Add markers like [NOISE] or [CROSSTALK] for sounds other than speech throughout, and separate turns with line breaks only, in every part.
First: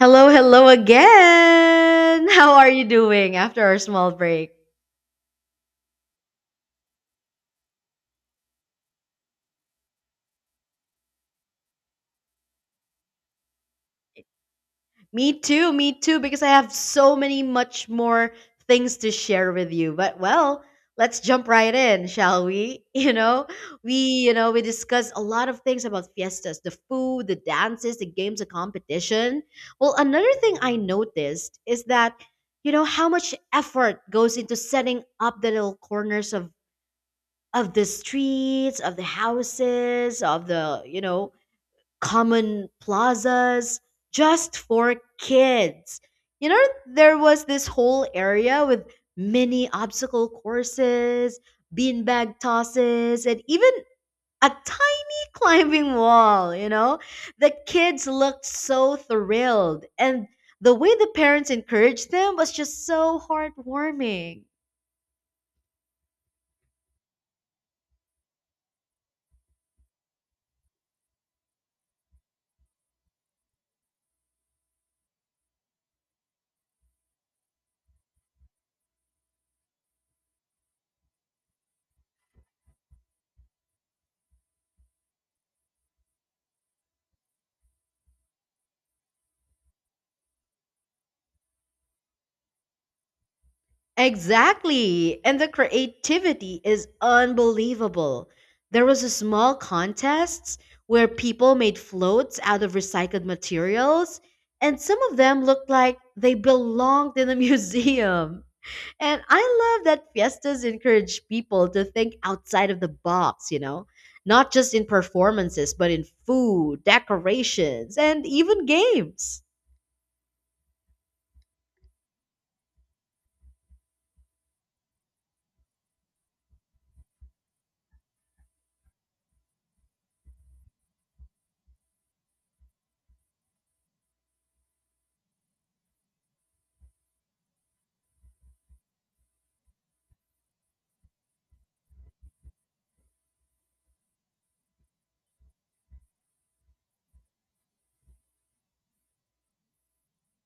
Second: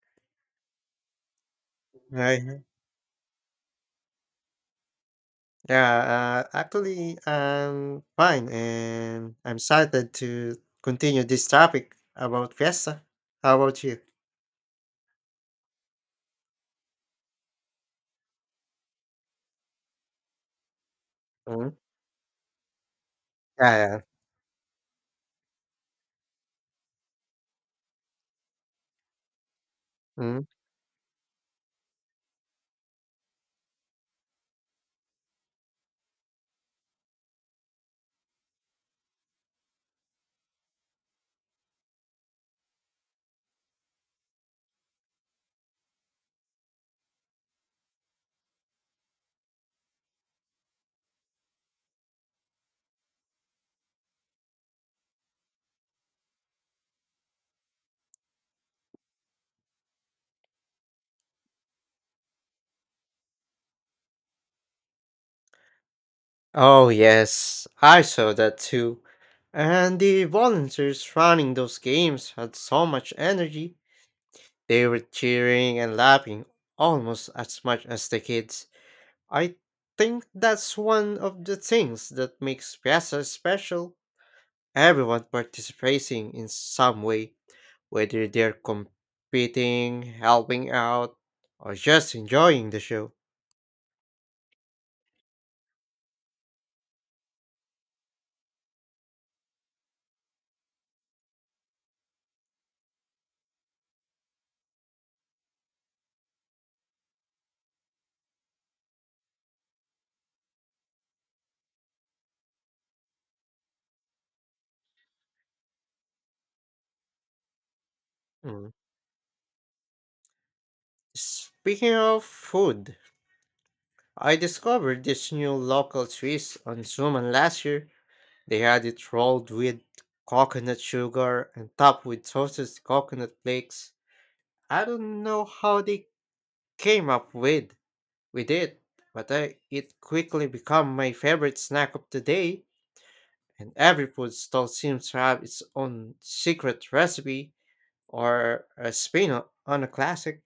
Hello, hello again. [LAUGHS] How
Right.
are you doing after our small break?
Yeah, actually, I'm fine and I'm excited to continue this topic about Fiesta. How about you?
Me too, because I have so many much more things to share with you. But well, let's jump right
Mhm.
in, shall we? [LAUGHS]
Yeah,
We,
yeah.
we discussed a lot of things about fiestas, the food, the dances, the games, the competition. Well, another
Mm.
thing I noticed is that you know how much effort goes into setting up the little corners of the streets, of the houses, of the, you know, common plazas just for kids. You know, there was this whole area with mini obstacle courses, beanbag tosses, and even a tiny [LAUGHS] climbing wall, you know? The kids looked so thrilled and the way the parents encouraged them was just so heartwarming.
Oh, yes, I saw that too. And the volunteers running those games had so much energy. They were cheering and laughing almost as much as the kids. I think that's one of the things that makes Fiesta special. Everyone participating in some way, whether they're competing, helping out, or just enjoying the show.
Exactly. And the creativity is unbelievable. There was a small contest where people made floats out of recycled materials, and some of them looked like they belonged in a [LAUGHS] museum. And I love that fiestas encourage people to think outside of the box, you know, not just in performances, but in food, decorations, and even
Mm.
games.
Speaking of food, I discovered this new local twist on Suman last year. They had it rolled with coconut sugar and topped with toasted coconut flakes. I don't know how they came up with it, but I, it quickly became my favorite snack of the day. And every food stall seems to have its own secret recipe or a spin on a classic.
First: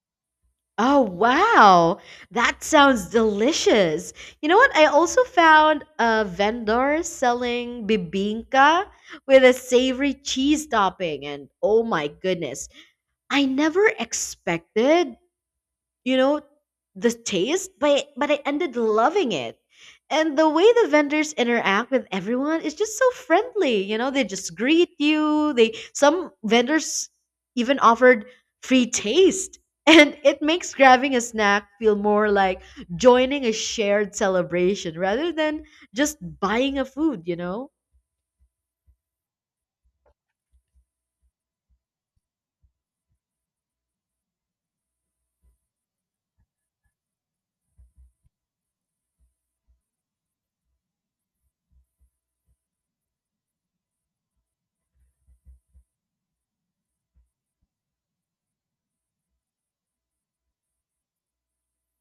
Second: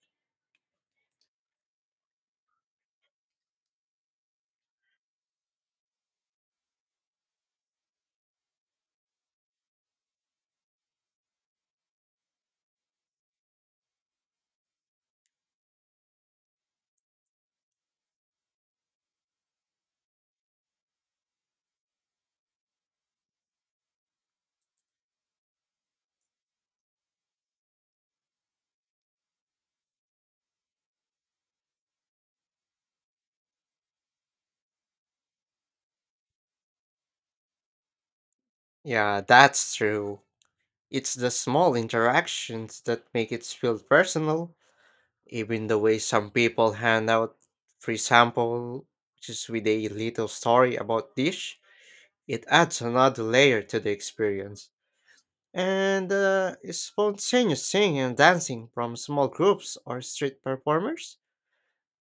Oh, wow. That sounds delicious. You know what? I also found a vendor selling bibinka with a savory cheese topping. And oh my goodness, I never expected you know the taste, but I ended loving it. And the way the vendors interact with everyone is just so friendly, you know, they just greet you, they, some vendors even offered free taste, [LAUGHS] and it makes grabbing a snack feel more like joining a shared celebration rather than just buying a food, you know.
Yeah, that's true. It's the small interactions that make it feel personal. Even the way some people hand out free sample just with a little story about dish, it adds another layer to the experience. And the spontaneous singing and dancing from small groups or street performers,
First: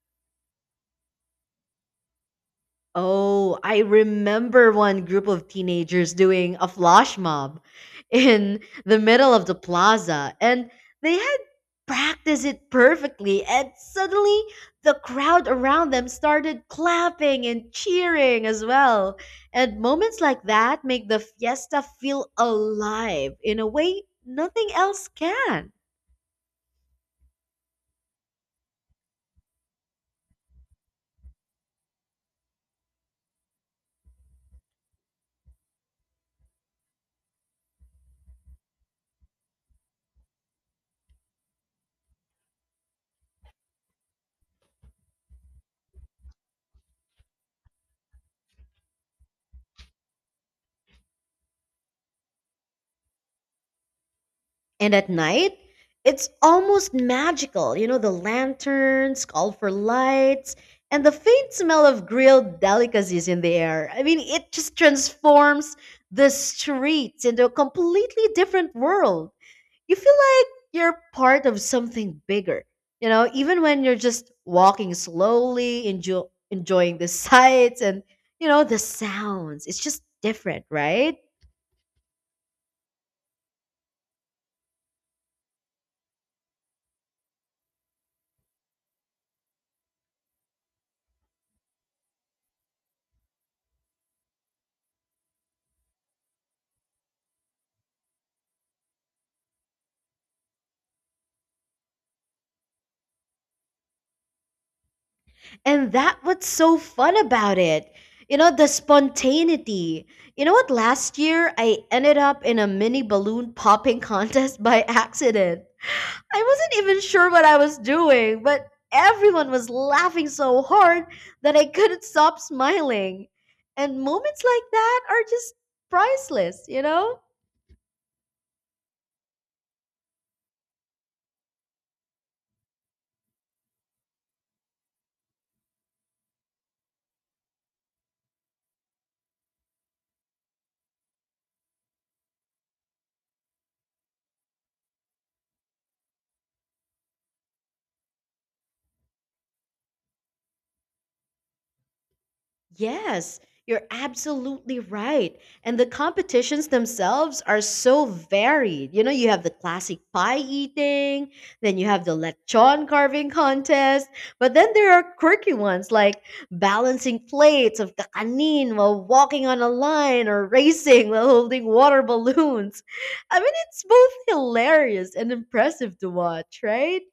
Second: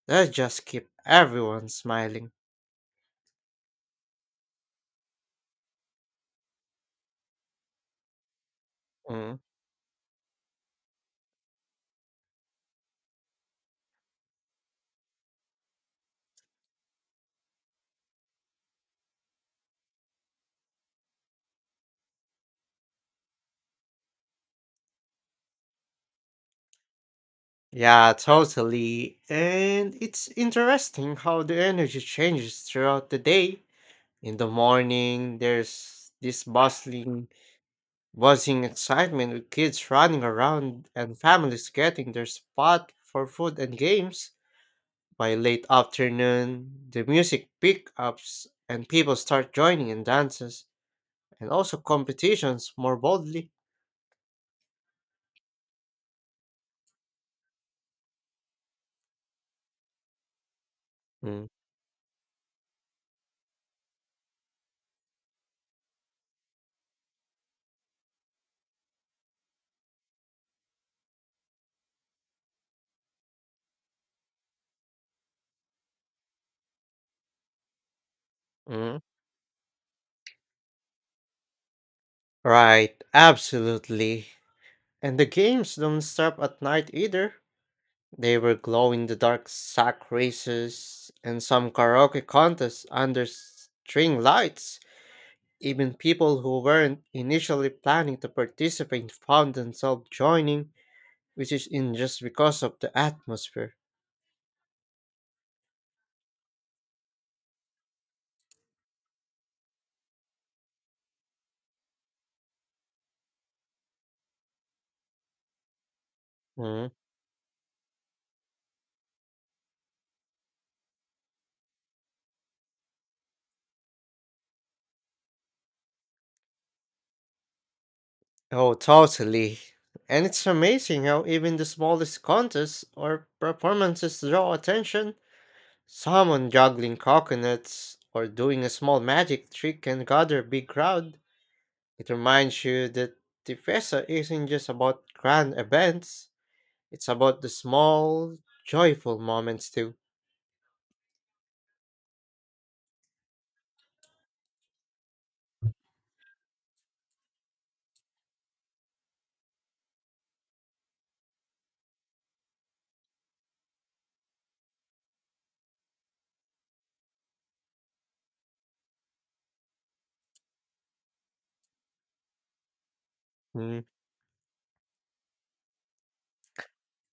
that just keep everyone smiling.
Oh, I remember one group of teenagers doing a flash mob [LAUGHS] in the middle
Mm.
of the plaza, and they had practiced it perfectly, and suddenly the crowd around them started clapping and cheering as well. And moments like that make the fiesta feel alive in a way nothing else can.
Yeah, totally. And it's interesting how the energy changes throughout the day. In the morning, there's this bustling buzzing excitement with kids running around and families getting their spot for food and games. By late afternoon, the music pickups and people start joining in dances and also competitions more boldly.
And at night, it's almost magical. You know, the lanterns, call for lights, and the
Mm,
faint smell of grilled delicacies in the air. I mean, it just transforms the streets into a completely different world. You feel like you're part of something bigger. You know, even when you're just walking slowly, enjoying the [LAUGHS] sights and, you know, the
mm.
sounds. It's just different, right?
Right, absolutely. And the games don't stop at night either. They were glow in the dark sack races and some karaoke contests under string lights. Even people who weren't initially planning to participate found themselves joining, which is in just because of the atmosphere.
And that what's so fun about it. You know, the spontaneity. You know what? Last year, I ended up in a mini balloon popping [LAUGHS] contest by accident. I wasn't
Mm.
even sure what I was doing, but everyone was laughing so hard that I couldn't stop smiling. And moments like that are just priceless, you know?
Oh, totally. And it's amazing how even the smallest contests or performances draw attention. Someone juggling coconuts or doing a small magic trick can gather a big crowd. It reminds you that the festa isn't just about grand events, it's about the small, joyful moments too.
Yes, you're absolutely right. And the competitions themselves are so varied. You know, you have the classic pie eating, then you have the lechon carving contest, but then there are quirky ones like balancing plates of kakanin while walking on a line or racing while holding water balloons. [LAUGHS] I mean, it's both hilarious and impressive to watch, right?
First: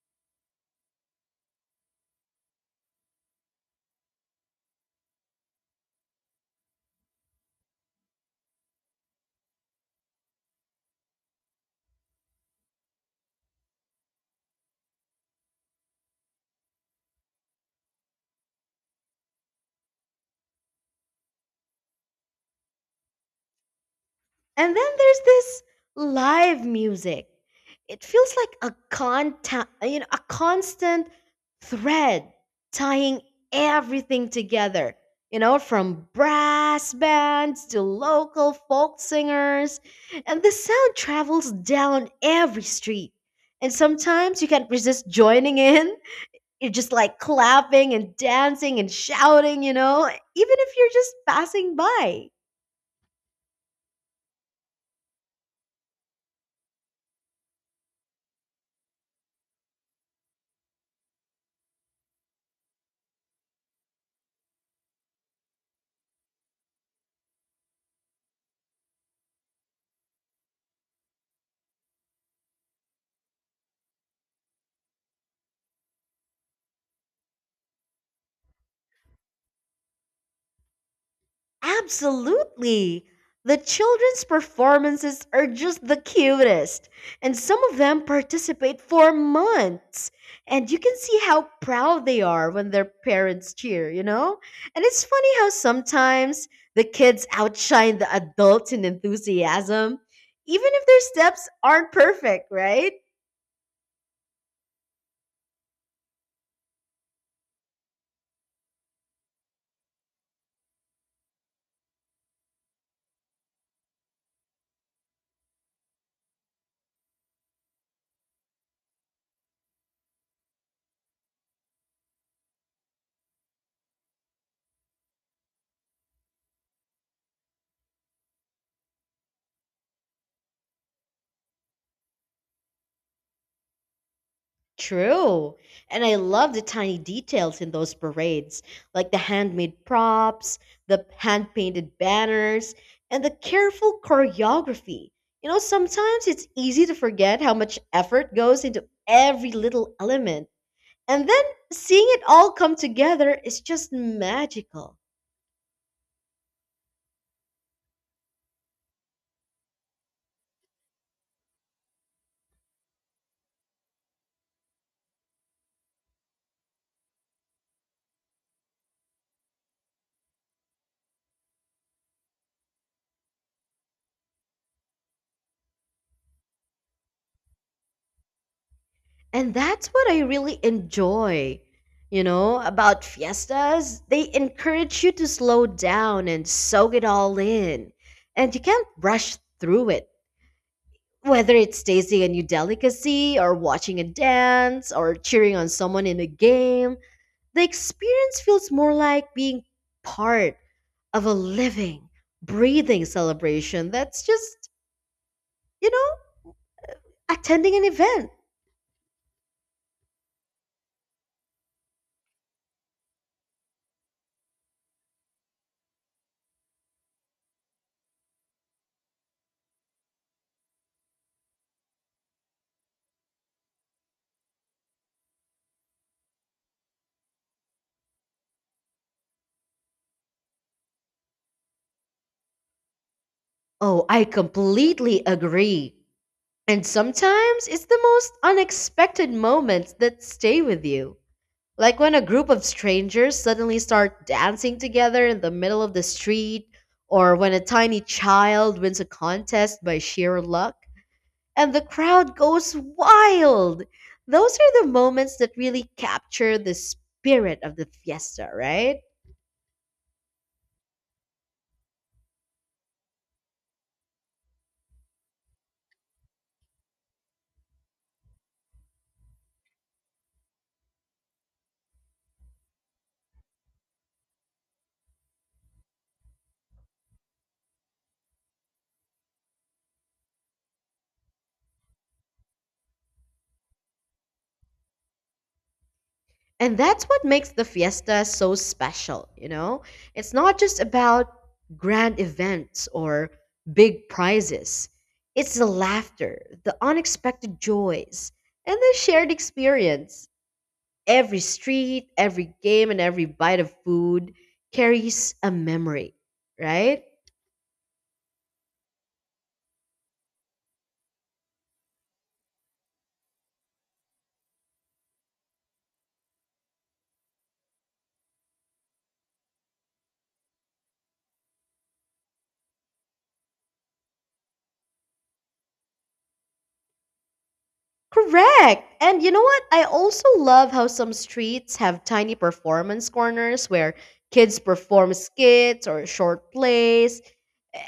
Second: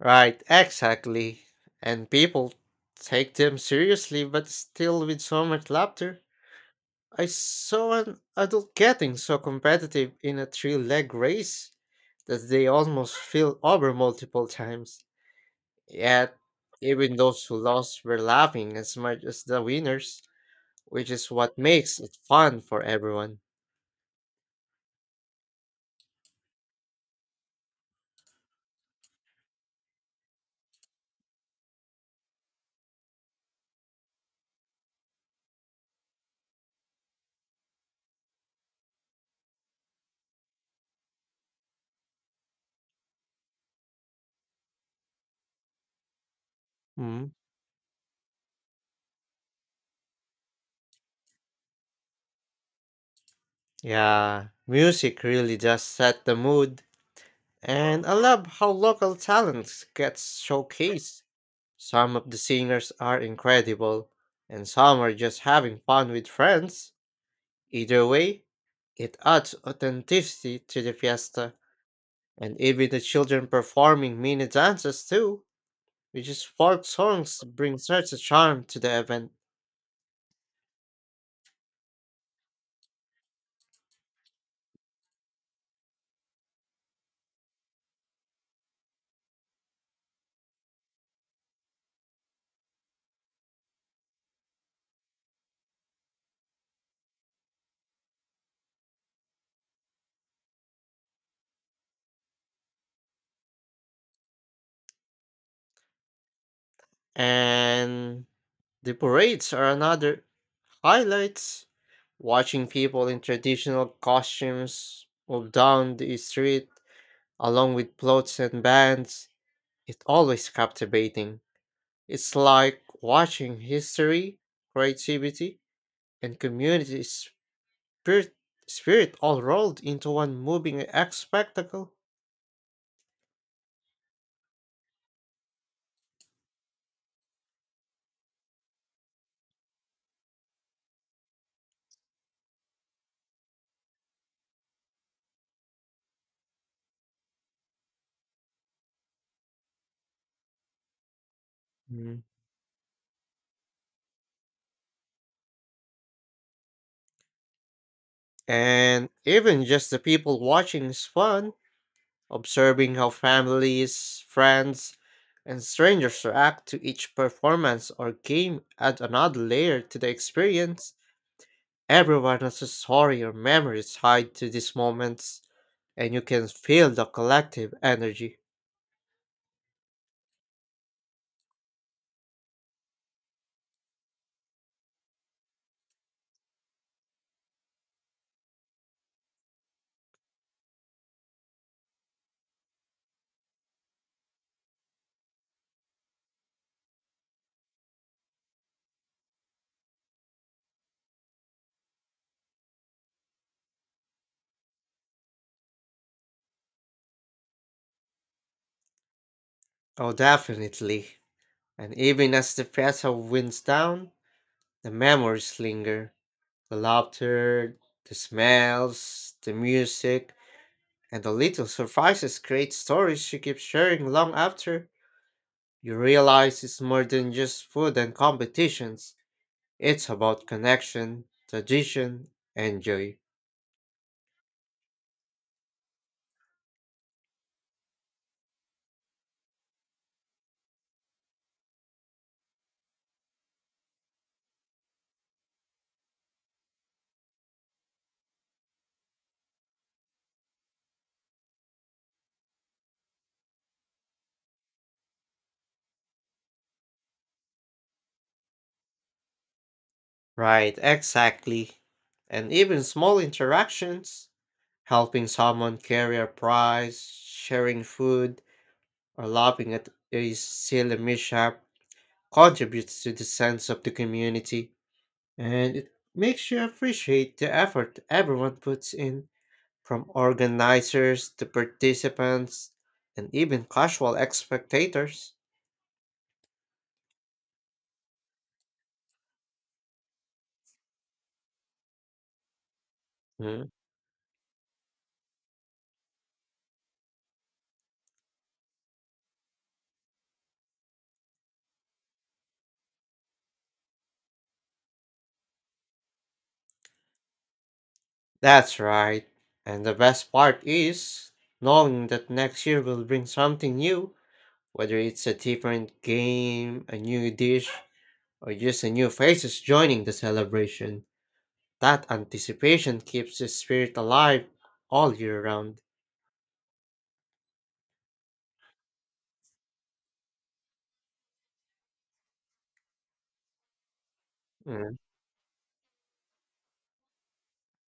Right, exactly. And people take them seriously, but still with so much laughter. I saw an adult getting so competitive in a three leg race that they almost fell over multiple times. Yet, even those who lost were laughing as much as the winners, which is what makes it fun for everyone.
And then there's this live music. It feels like a you know, a constant thread tying everything together. You know, from brass bands to local folk singers, and the sound travels down every street. And sometimes you can't resist joining in. You're just like
Mm.
clapping and dancing and shouting, you know, even if you're just passing by.
Yeah, music really does set the mood, and I love how local talents gets showcased. Some of the singers are incredible, and some are just having fun with friends. Either way, it adds authenticity to the fiesta, and even the children performing mini dances too, which is folk songs bring such a charm to the event.
Absolutely. The children's performances are just the cutest, and some of them participate for months. And you can see how proud they are when their parents cheer, you know? And it's funny how sometimes the kids outshine the adults in enthusiasm, even if their steps aren't perfect, right?
And the parades are another highlights. Watching people in traditional costumes move down the street along with floats and bands, it's always captivating. It's like watching history, creativity, and community spirit, spirit all rolled into one moving act spectacle.
True. And I love the tiny details in those parades, like the handmade props, the hand painted banners, and the careful choreography. You know, sometimes it's easy to forget how much effort goes into every little element. And then seeing it
Mm.
all come together is just magical.
And even just the people watching is fun, observing how families, friends, and strangers react to each performance or game add another layer to the experience. Everyone has a story or memories tied to these moments, and you can feel the collective energy.
And that's what I really enjoy, you know, about fiestas. They encourage you to slow down and soak it all in. And you can't rush through it, whether it's tasting a new delicacy, or watching a dance, or cheering on someone in a game. The experience feels more like being part of a living, breathing celebration that's just, you know, attending an event.
Oh, definitely. And even as the vessel winds down, the memories linger. The laughter, the smells, the music, and the little surprises create stories you keep sharing long after. You realize it's more than just food and competitions. It's about connection, tradition, and joy.
Oh, I completely agree. And sometimes it's the most unexpected moments that stay with you. Like when a group of strangers suddenly start dancing together in the middle of the street, or when a tiny child wins a contest by sheer luck, and the crowd goes wild. Those are the moments that really capture the spirit of the fiesta, right?
Right, exactly. And even small interactions, helping someone carry a prize, sharing food, or laughing at a silly mishap contributes to the sense of the community and it makes you appreciate the effort everyone puts in from organizers to participants and even casual spectators.
And that's what makes the fiesta so special, you know? It's not just about grand events or
Mm.
big prizes. It's the laughter, the unexpected joys, and the shared experience. Every street, every game, and every bite of food carries a memory, right?
That's right. And the best part is knowing that next year will bring something new, whether it's a different game, a new dish, or just a new faces joining the celebration. That anticipation keeps the spirit alive all year round.
Correct. And you know what? I also love how some streets have tiny performance corners where kids
Mm,
perform skits or short plays.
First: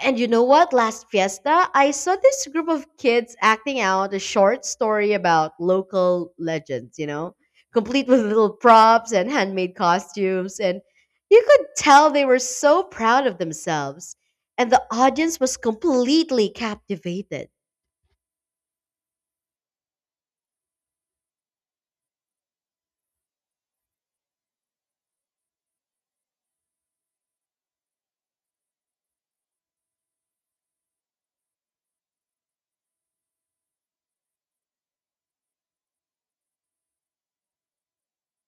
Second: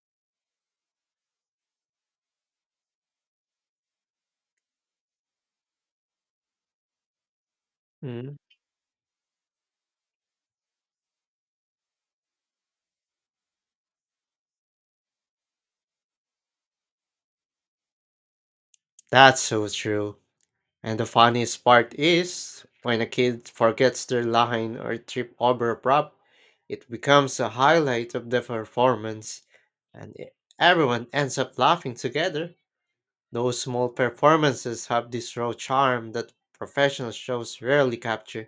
And you know what? Last fiesta, I saw this group of kids acting out a short story about local legends, you know, complete with
mm.
little props and handmade costumes. And you could tell they were so proud of themselves. And the audience was completely captivated.
That's so true. And the funniest part is when a kid forgets their line or trip over a prop, it becomes a highlight of the performance, and everyone ends up laughing together. Those small performances have this raw charm that professional shows rarely capture.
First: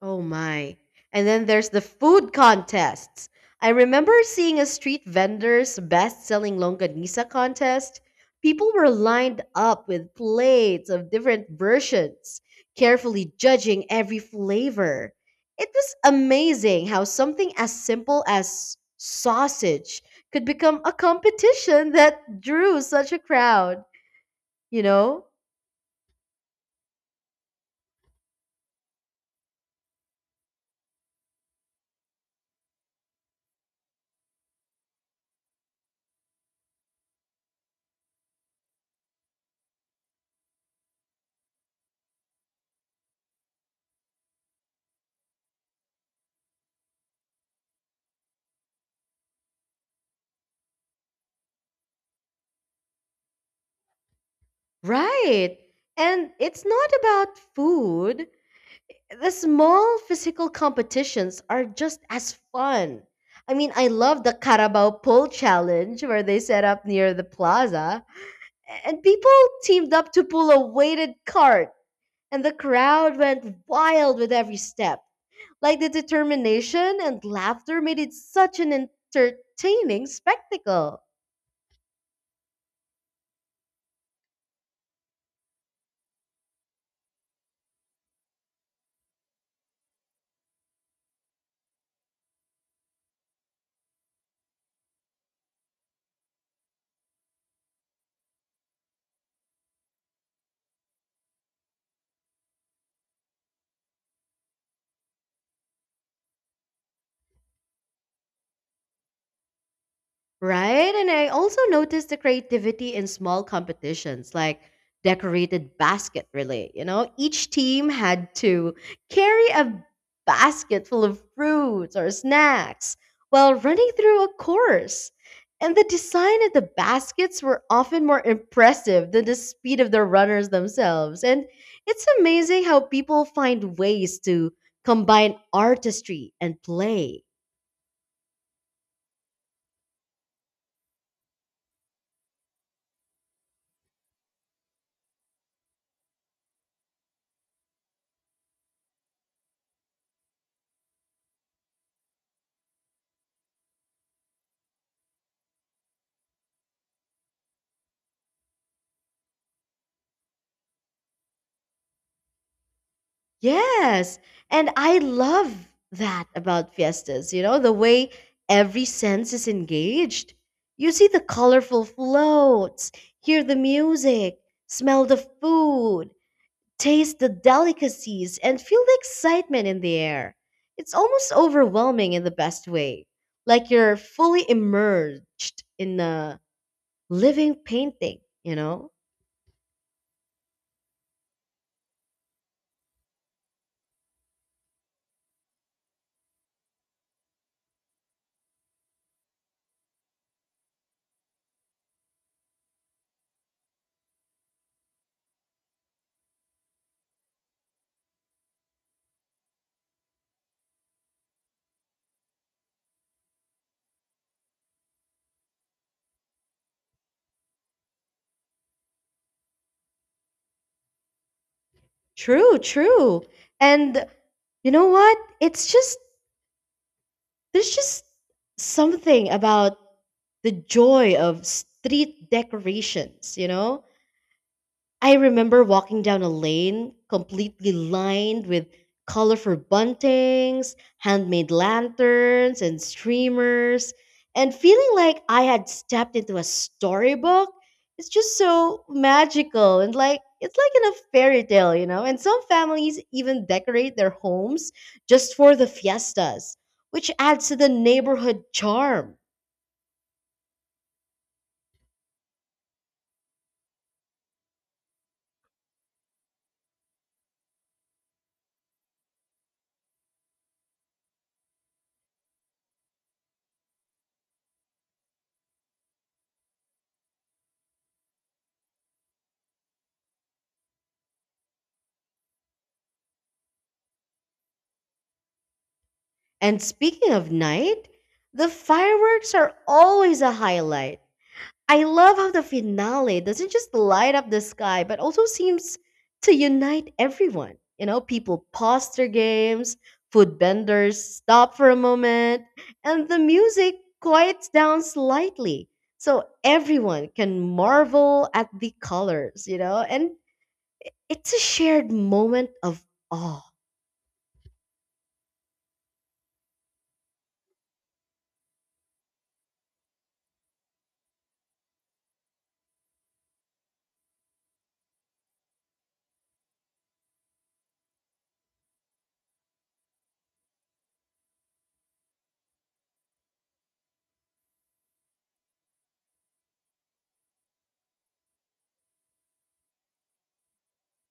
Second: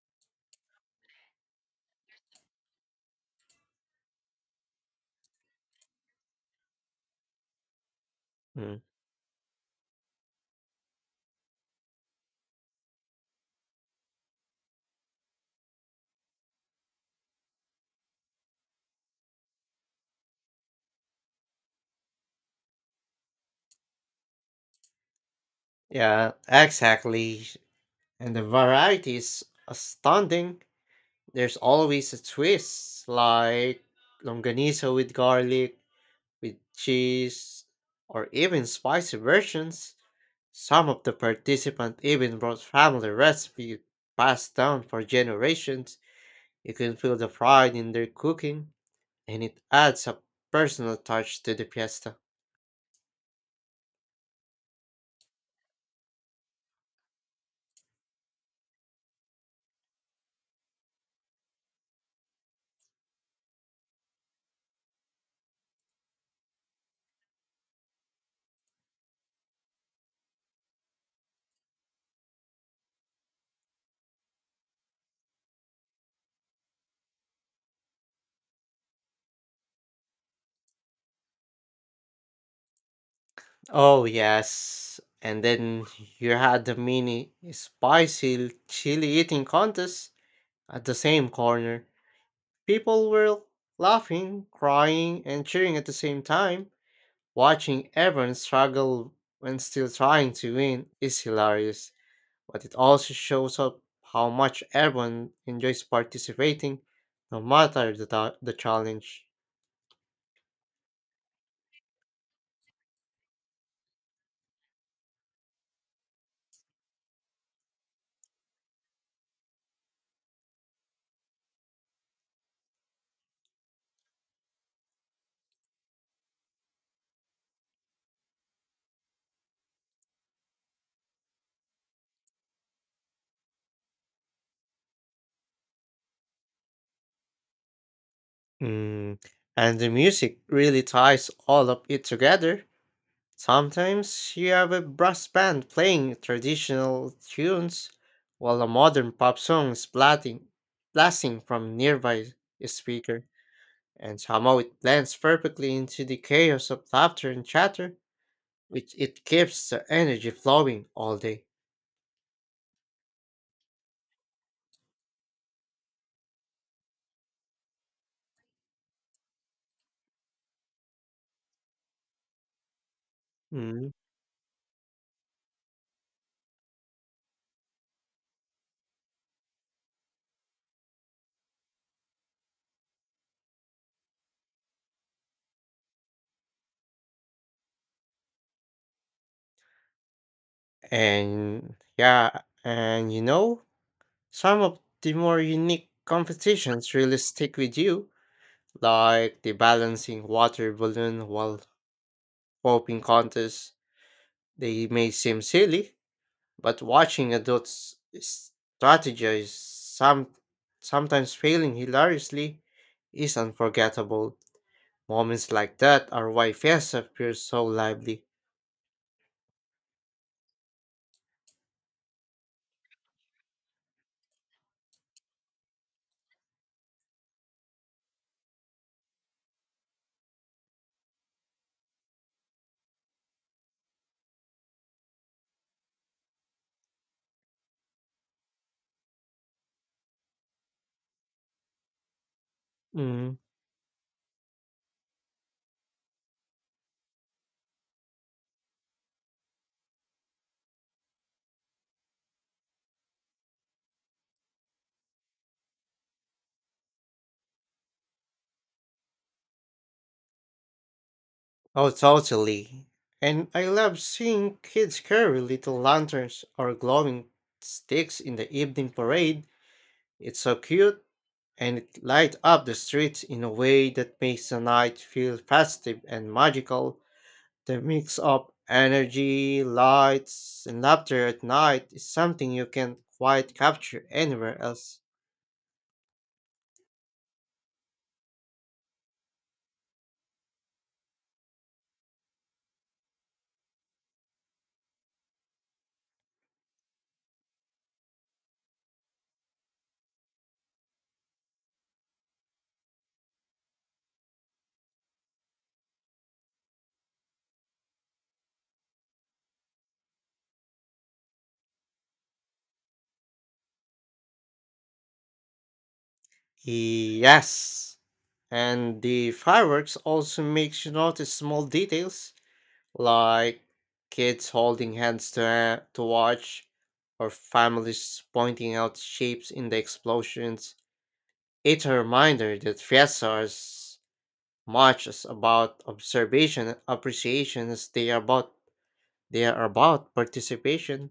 Oh my. And then there's the food contests. I remember seeing a street vendor's best-selling longanisa contest. People
Mm.
were lined up with plates of different versions, carefully judging every flavor. It was amazing how something as simple as sausage could become a competition [LAUGHS] that drew such a crowd, you know?
Yeah, exactly. And the variety is astounding. There's always a twist, like longaniza with garlic, with cheese, or even spicy versions. Some of the participants even brought family recipes passed down for generations. You can feel the pride in their cooking, and it adds a personal touch to the fiesta.
Right. And it's not about food. The small physical competitions are just as fun. I mean, I love the Carabao Pole Challenge where they set up near the plaza and people teamed up to pull a weighted cart and the crowd went wild with every step. Like the determination and laughter made it such an entertaining spectacle.
Oh, yes. And then [LAUGHS] you had the mini spicy chili eating contest at the same corner. People were laughing, crying, and cheering at the same time. Watching everyone struggle when still trying to win is hilarious, but it also shows up how much everyone enjoys participating, no matter the challenge.
Right? And I also noticed the creativity in small competitions like decorated basket relay. You know, each team had to carry a basket full of fruits or snacks while running through a course. And the design of the baskets were often more impressive than the speed of the runners themselves. And it's amazing how people find ways to combine artistry and play.
Mm. And the music really ties all of it together. Sometimes you have a brass band playing traditional tunes while a modern pop song is blasting from nearby speaker, and somehow it blends perfectly into the chaos of laughter and chatter, which it keeps the energy flowing all day.
Yes. And I love that about fiestas, you know, the way every sense is engaged. You see the colorful floats, hear the
Mhm.
music, smell the food, taste the delicacies, and feel the excitement in the air. It's almost overwhelming in the best way, like you're fully immersed in a living painting, you know?
And yeah, and you know, some of the more unique competitions really stick with you, like the balancing water balloon while popping contests. They may seem silly, but watching adults strategize sometimes failing hilariously is unforgettable. Moments like that are why Fiesta feels so lively.
True, true. And you know what? It's just There's just something about the joy of street decorations, you know? I remember walking down a lane completely lined with colorful buntings, handmade lanterns, and
Mm-hmm.
streamers, and feeling like I had stepped into a storybook. It's just so magical and like it's like in a fairy tale, you know. And some families even decorate their homes just for the fiestas, which adds to the neighborhood charm.
Oh, totally. And I love seeing kids carry little lanterns or glowing sticks in the evening parade. It's so cute and it lights up the streets in a way that makes the night feel festive and magical. The mix of energy, lights, and laughter at night is something you can't quite capture anywhere else.
And speaking of night, the fireworks are always a highlight. I love how the finale doesn't just light up the sky, but also seems to unite everyone. You know, people pause their games, food vendors stop for a moment, and the music quiets down slightly. So everyone can marvel at the colors, you know, and it's a shared moment of awe.
Yes. And the fireworks also makes you notice small details like kids holding hands to watch, or families pointing out shapes in the explosions. It's a reminder that fiestas are as much as about observation and appreciation as they are about participation.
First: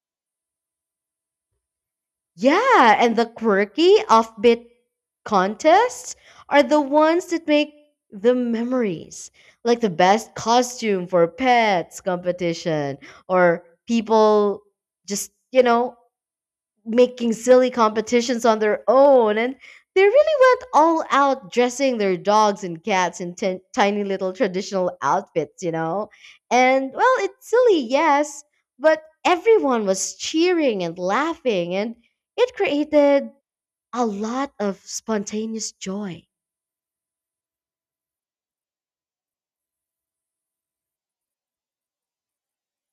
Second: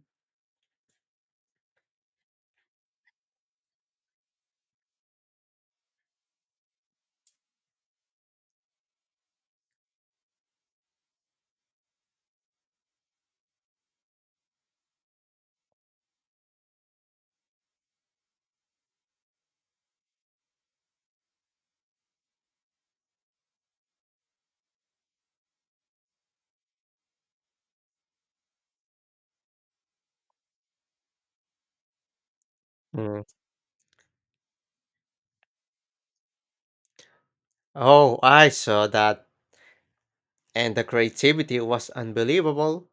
Yeah, and the quirky offbeat contests are the ones that make the memories, like the best costume for pets competition or people just, you know, making silly competitions on their own and they really went all out dressing their dogs and cats in tin tiny little traditional outfits, you know? And well, it's silly, yes, but everyone was cheering and laughing, and it
Mm.
created a lot of spontaneous joy.
Oh, I saw that, and the creativity was unbelievable.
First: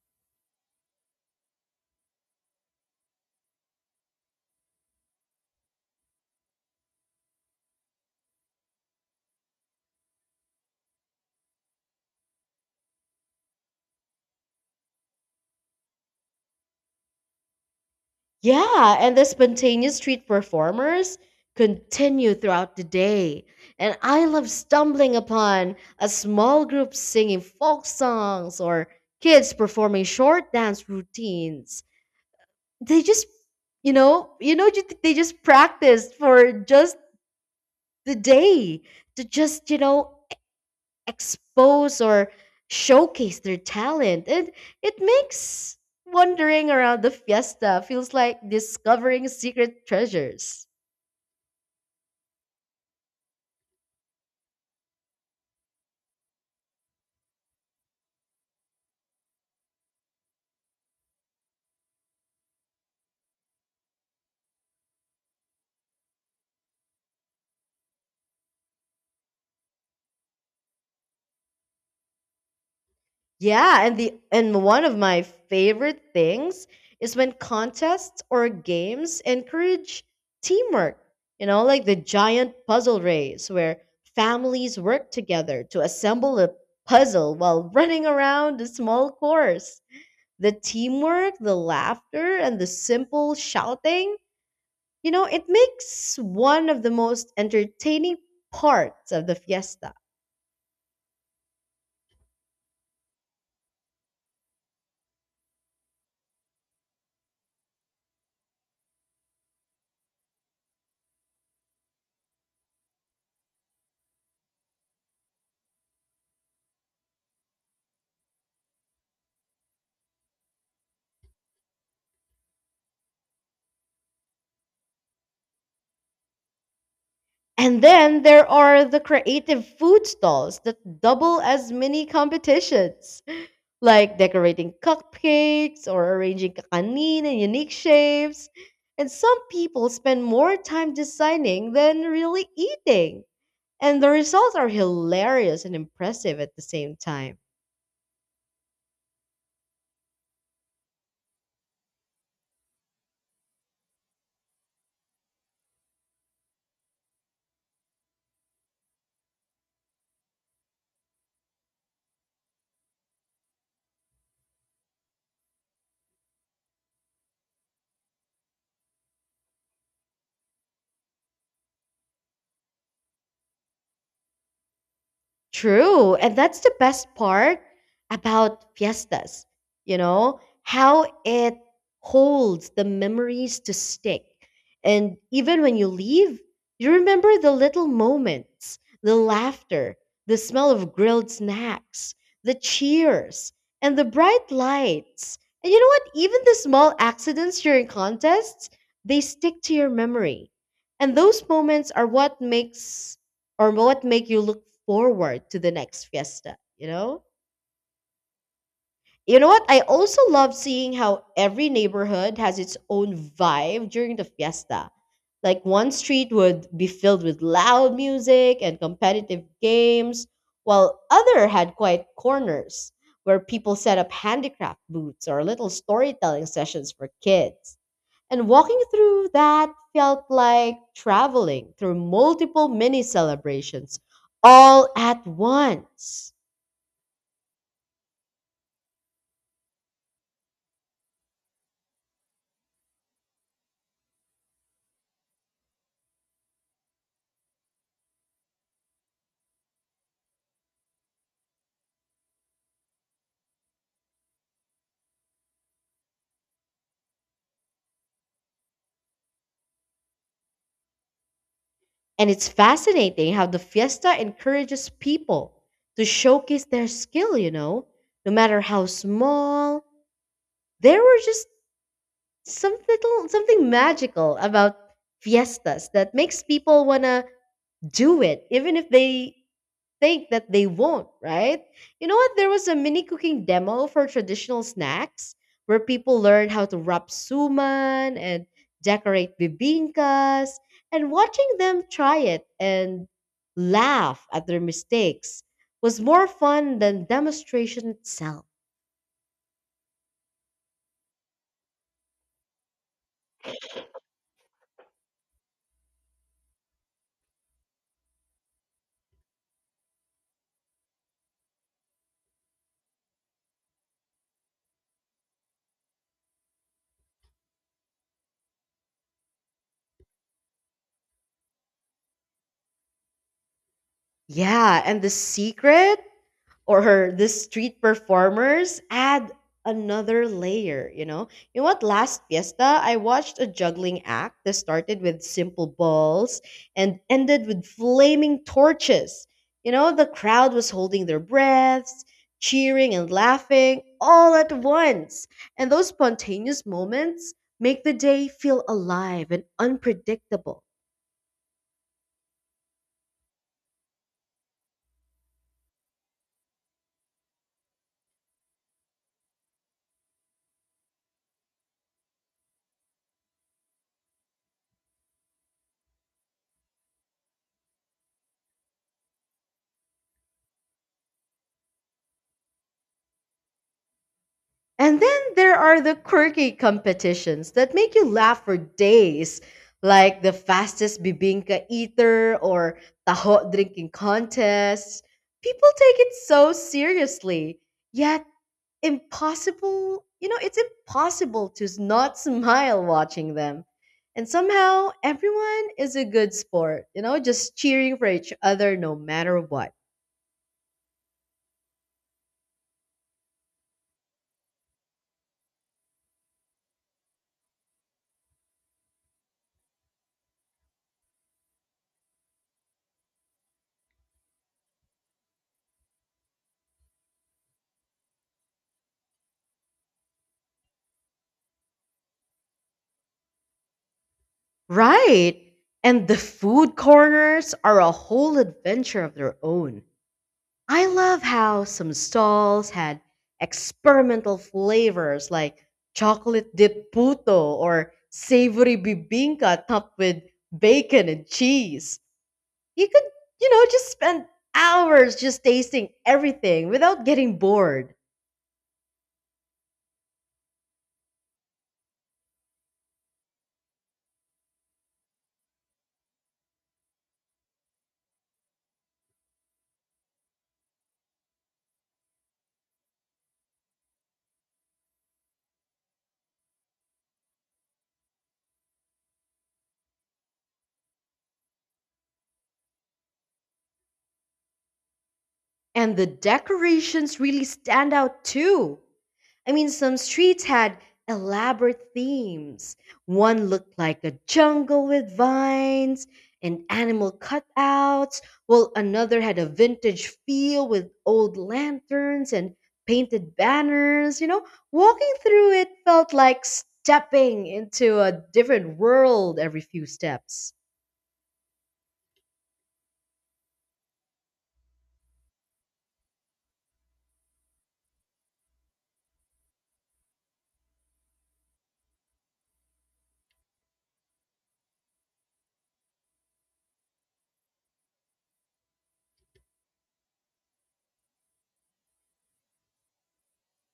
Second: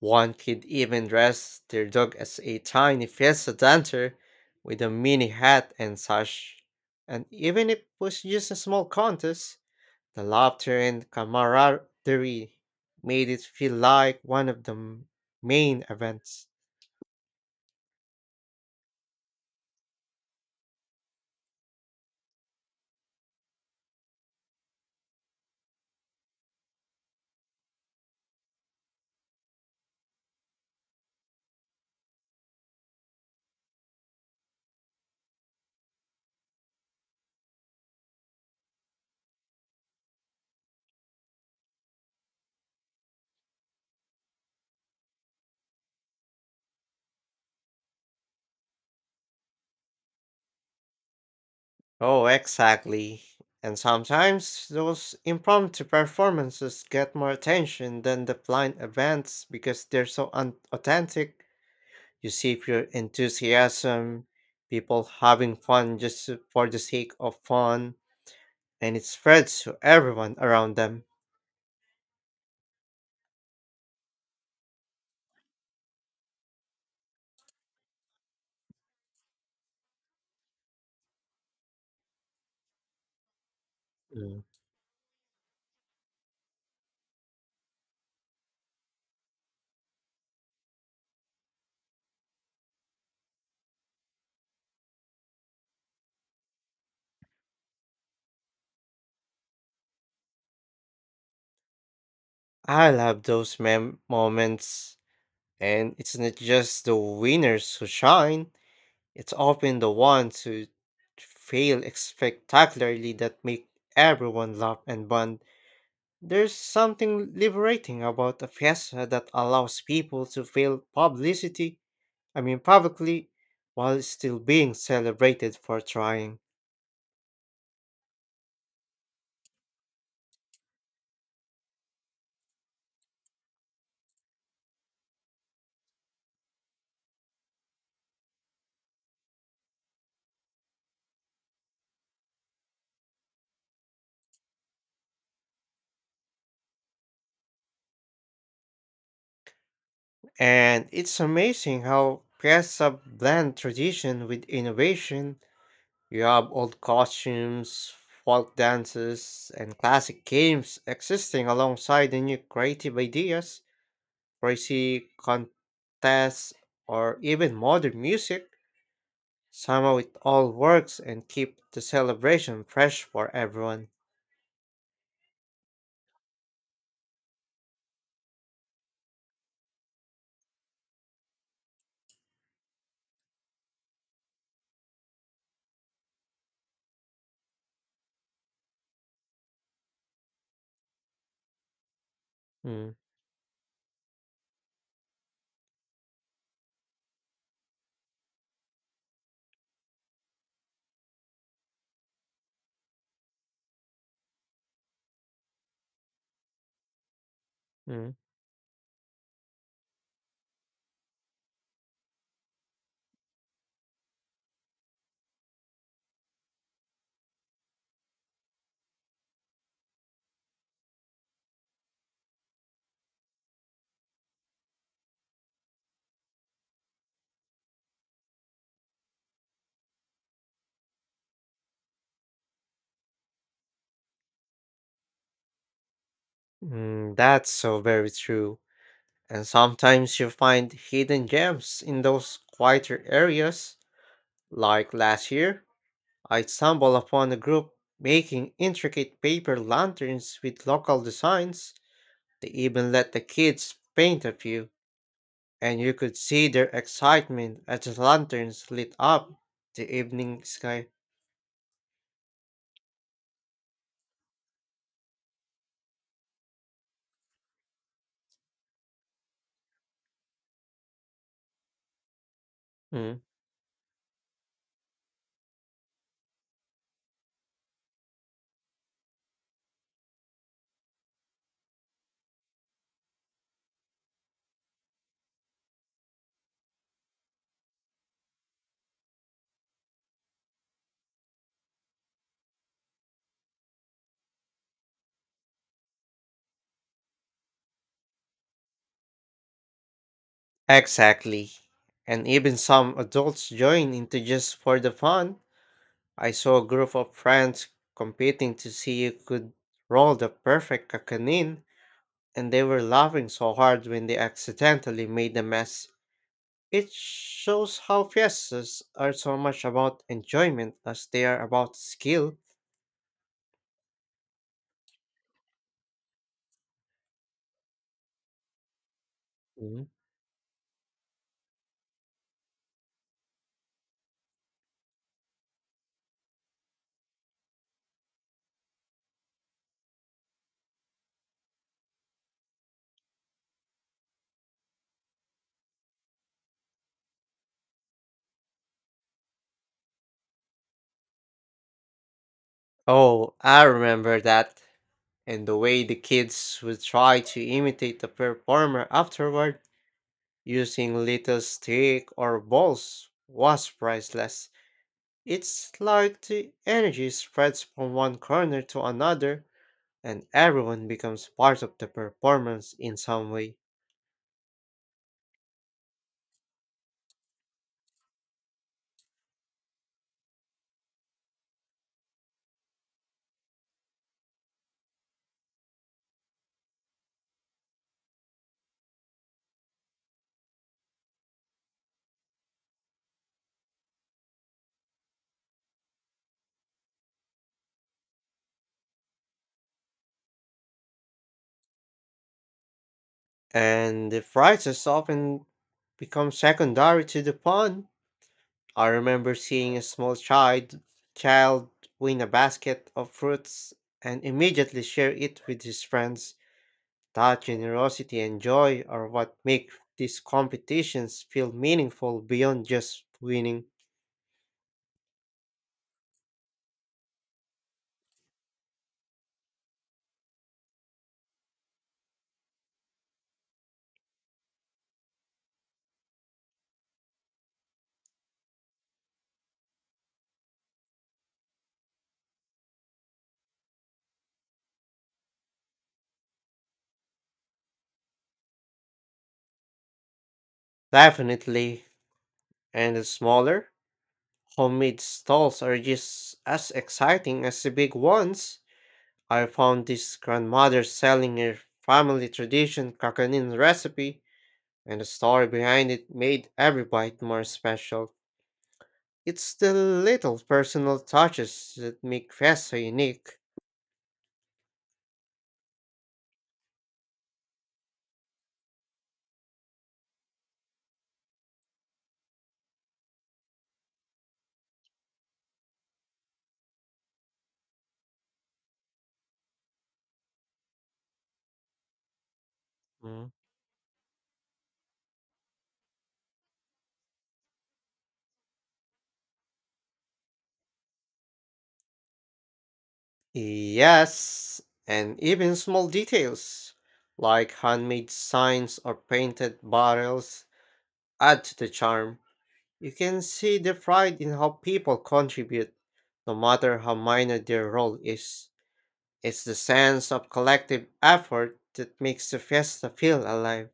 One kid even dressed their dog as a tiny fiesta dancer with a mini hat and sash. And even if it was just a small contest, the laughter and camaraderie made it feel like one of the main events.
Yeah, and the spontaneous street performers continue throughout the day. And I love stumbling upon a small group singing folk songs or kids performing short dance routines. They just, you know, ju- They just practiced for just the day to just, you know, expose or showcase their talent. And it makes wandering around the fiesta feels like discovering secret treasures.
Oh, exactly. And sometimes those impromptu performances get more attention than the blind events because they're so unauthentic. You see pure enthusiasm, people having fun just for the sake of fun, and it spreads to everyone around them.
Yeah, and one of my favorite things is when contests or games encourage teamwork. You know, like the giant puzzle race where
Mm.
families work together to assemble a puzzle while running around a small course. The teamwork, the laughter, and the simple shouting, you know, it makes one of the most entertaining parts of the fiesta.
I love those moments, and it's not just the winners who shine. It's often the ones who fail spectacularly that make everyone laugh and bond. There's something liberating about a fiesta that allows people to fail publicity, I mean publicly, while still being celebrated for trying.
And then there are the creative food stalls that double as mini competitions, [LAUGHS] like decorating cupcakes or arranging kakanin in unique shapes. And some people spend more time designing than really eating. And the results are hilarious and impressive at the same time.
And it's amazing how fiesta blend tradition with innovation. You have old costumes, folk dances, and classic games existing alongside the new creative ideas. Crazy contests, or even modern music, somehow it all works and keep the celebration fresh for everyone.
True. And that's the best part about fiestas, you know, how it holds the memories to stick. And even when you leave, you remember the little moments, the laughter, the smell of grilled snacks, the
Mm,
cheers, and the bright lights. And you know what? Even the small accidents during contests, they stick to your memory. And those moments are what makes or what make you look forward to the next fiesta, you know?
mm,
You know what? I also love seeing how every neighborhood has its own vibe during the fiesta. Like one street would be filled with loud music and competitive games, while other had quiet corners where people set up handicraft booths or little storytelling sessions for kids. And walking through that felt like traveling through multiple mini celebrations all at once.
that's so very true. And sometimes you find hidden gems in those quieter areas, like last year. I stumbled upon a group making intricate paper lanterns with local designs. They even let the kids paint a few, and you could see their excitement as the lanterns lit up the evening sky.
And it's fascinating how the fiesta encourages people to showcase their skill, you know, no matter how small. There were just some
Mm.
little something magical about fiestas that makes people want to do it even if they think that they won't, right? You know what? There was a mini cooking demo for traditional snacks where people learned how to wrap suman and decorate bibinkas, and watching them try it and laugh at their mistakes was more fun than demonstration itself.
Exactly. And even some adults joined into just for the fun. I saw a group of friends competing to see who could roll the perfect kakanin, and they were laughing so hard when they accidentally made a mess. It shows how fiestas are so much about enjoyment as they are about skill.
Yeah, and the secret? Or the street performers add
Mhm.
another layer, you know? You know what? Last fiesta, I watched a juggling act that started with simple balls and ended with flaming torches. You know, the crowd was holding their breaths, cheering and laughing all at once. And those spontaneous moments make the day feel alive and unpredictable.
Oh, I remember that. And the way the kids would try to imitate the performer afterward using little stick or balls was priceless. It's like the energy spreads from one corner to another and everyone becomes part of the performance in some way.
And then there are the quirky competitions that make you laugh for days, like the fastest bibingka eater or taho drinking contests. People take it so seriously, yet impossible, you know, it's impossible to not smile watching them. And somehow everyone is a good sport, you know, just cheering for each other no matter what.
And the prizes often become secondary to the fun. I remember seeing a small child win a basket of fruits and immediately share it with his friends. That generosity and joy are what make these competitions feel meaningful beyond just winning.
Right. And the food corners are a whole adventure of their own. I love how some stalls had experimental flavors like chocolate dip puto or savory bibinka topped with bacon and cheese. You could, you know, just spend hours just tasting everything without getting bored.
Definitely. And the smaller, homemade stalls are just as exciting as the big ones. I found this grandmother selling her family tradition kakanin recipe, and the story behind it made every bite more special. It's the little personal touches that make fest so unique.
And the decorations really stand out too. I mean, some streets had elaborate themes. One looked like a jungle with vines and animal cutouts, while another had a vintage feel with old lanterns and
Mm.
painted banners. You know, walking through it felt like stepping into a different world every few steps.
Yes, and even small details like handmade signs or painted bottles add to the charm. You can see the pride in how people contribute, no matter how minor their role is. It's the sense of collective effort that makes the fiesta feel alive.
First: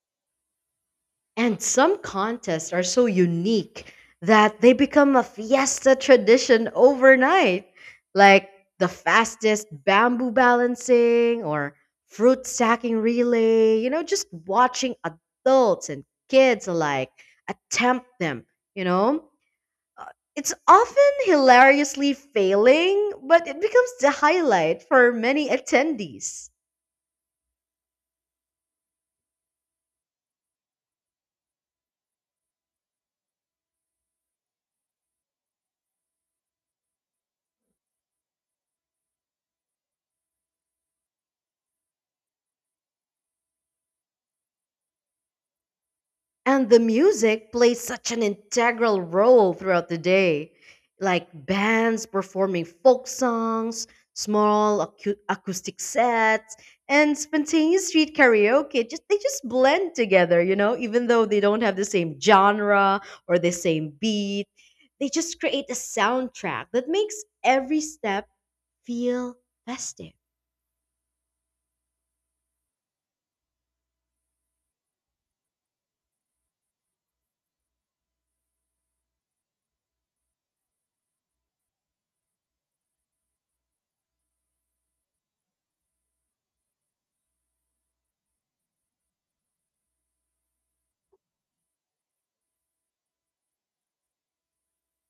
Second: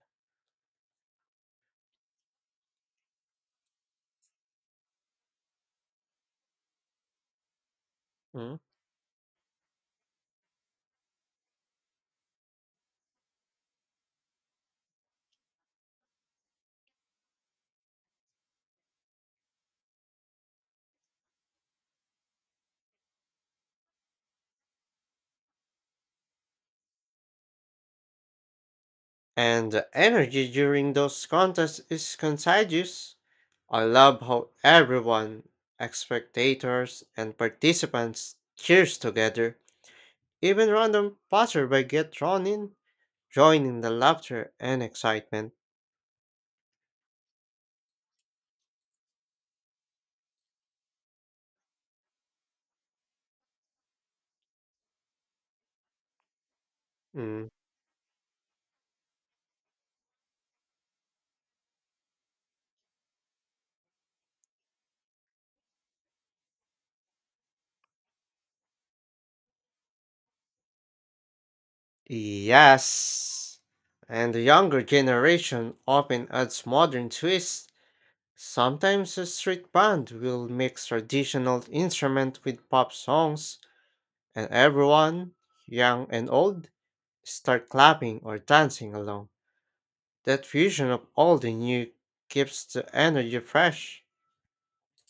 And some contests are so unique that they become a fiesta tradition overnight, like
Mm.
the fastest bamboo balancing or fruit stacking relay. You know, just watching adults and kids alike attempt them, you know? Uh, it's often hilariously failing, but it becomes the highlight for many attendees.
And the energy during those contests is contagious. I love how everyone, spectators and participants, cheers together. Even random passerby get drawn in, joining the laughter and excitement.
And the music plays such an integral role throughout the day, like bands performing folk songs, small acoustic sets, and
Mm.
spontaneous street karaoke. Just they just blend together, you know, even though they don't have the same genre or the same beat. They just create a soundtrack that makes every step feel festive.
Yes. And the younger generation often adds modern twists. Sometimes a street band will mix traditional instrument with pop songs, and everyone, young and old, start clapping or dancing along. That fusion of old and new keeps the energy fresh.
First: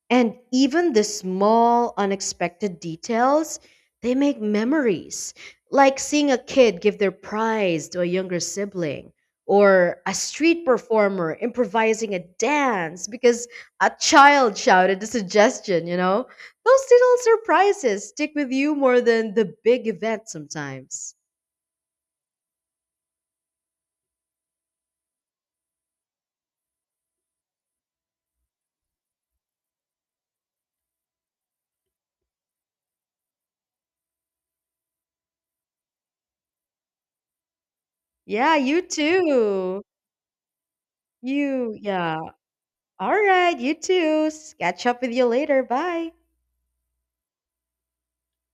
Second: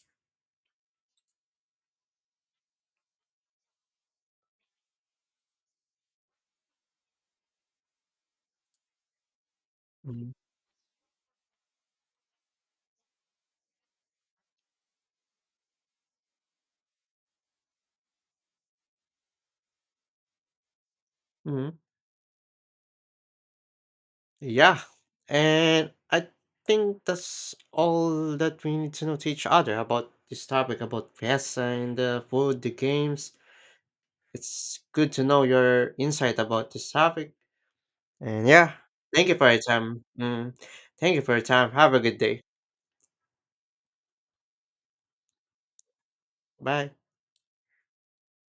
And even the small, unexpected details, they make memories. Like seeing a kid give their prize to a younger sibling, or a
Mm.
street performer improvising a dance because a child shouted a suggestion, you know? Those little surprises stick with you more than the big event sometimes.
Mhm. Yeah, and I think that's all that we need to know to each other about this topic about fiesta and the food, the games. It's good to know your insight about this topic. And
Yeah,
yeah,
you
thank you for your
too.
time. Mm, thank you for your time.
You,
Have a good
yeah.
day.
All right, you too. Catch up with you later. Bye.
Bye.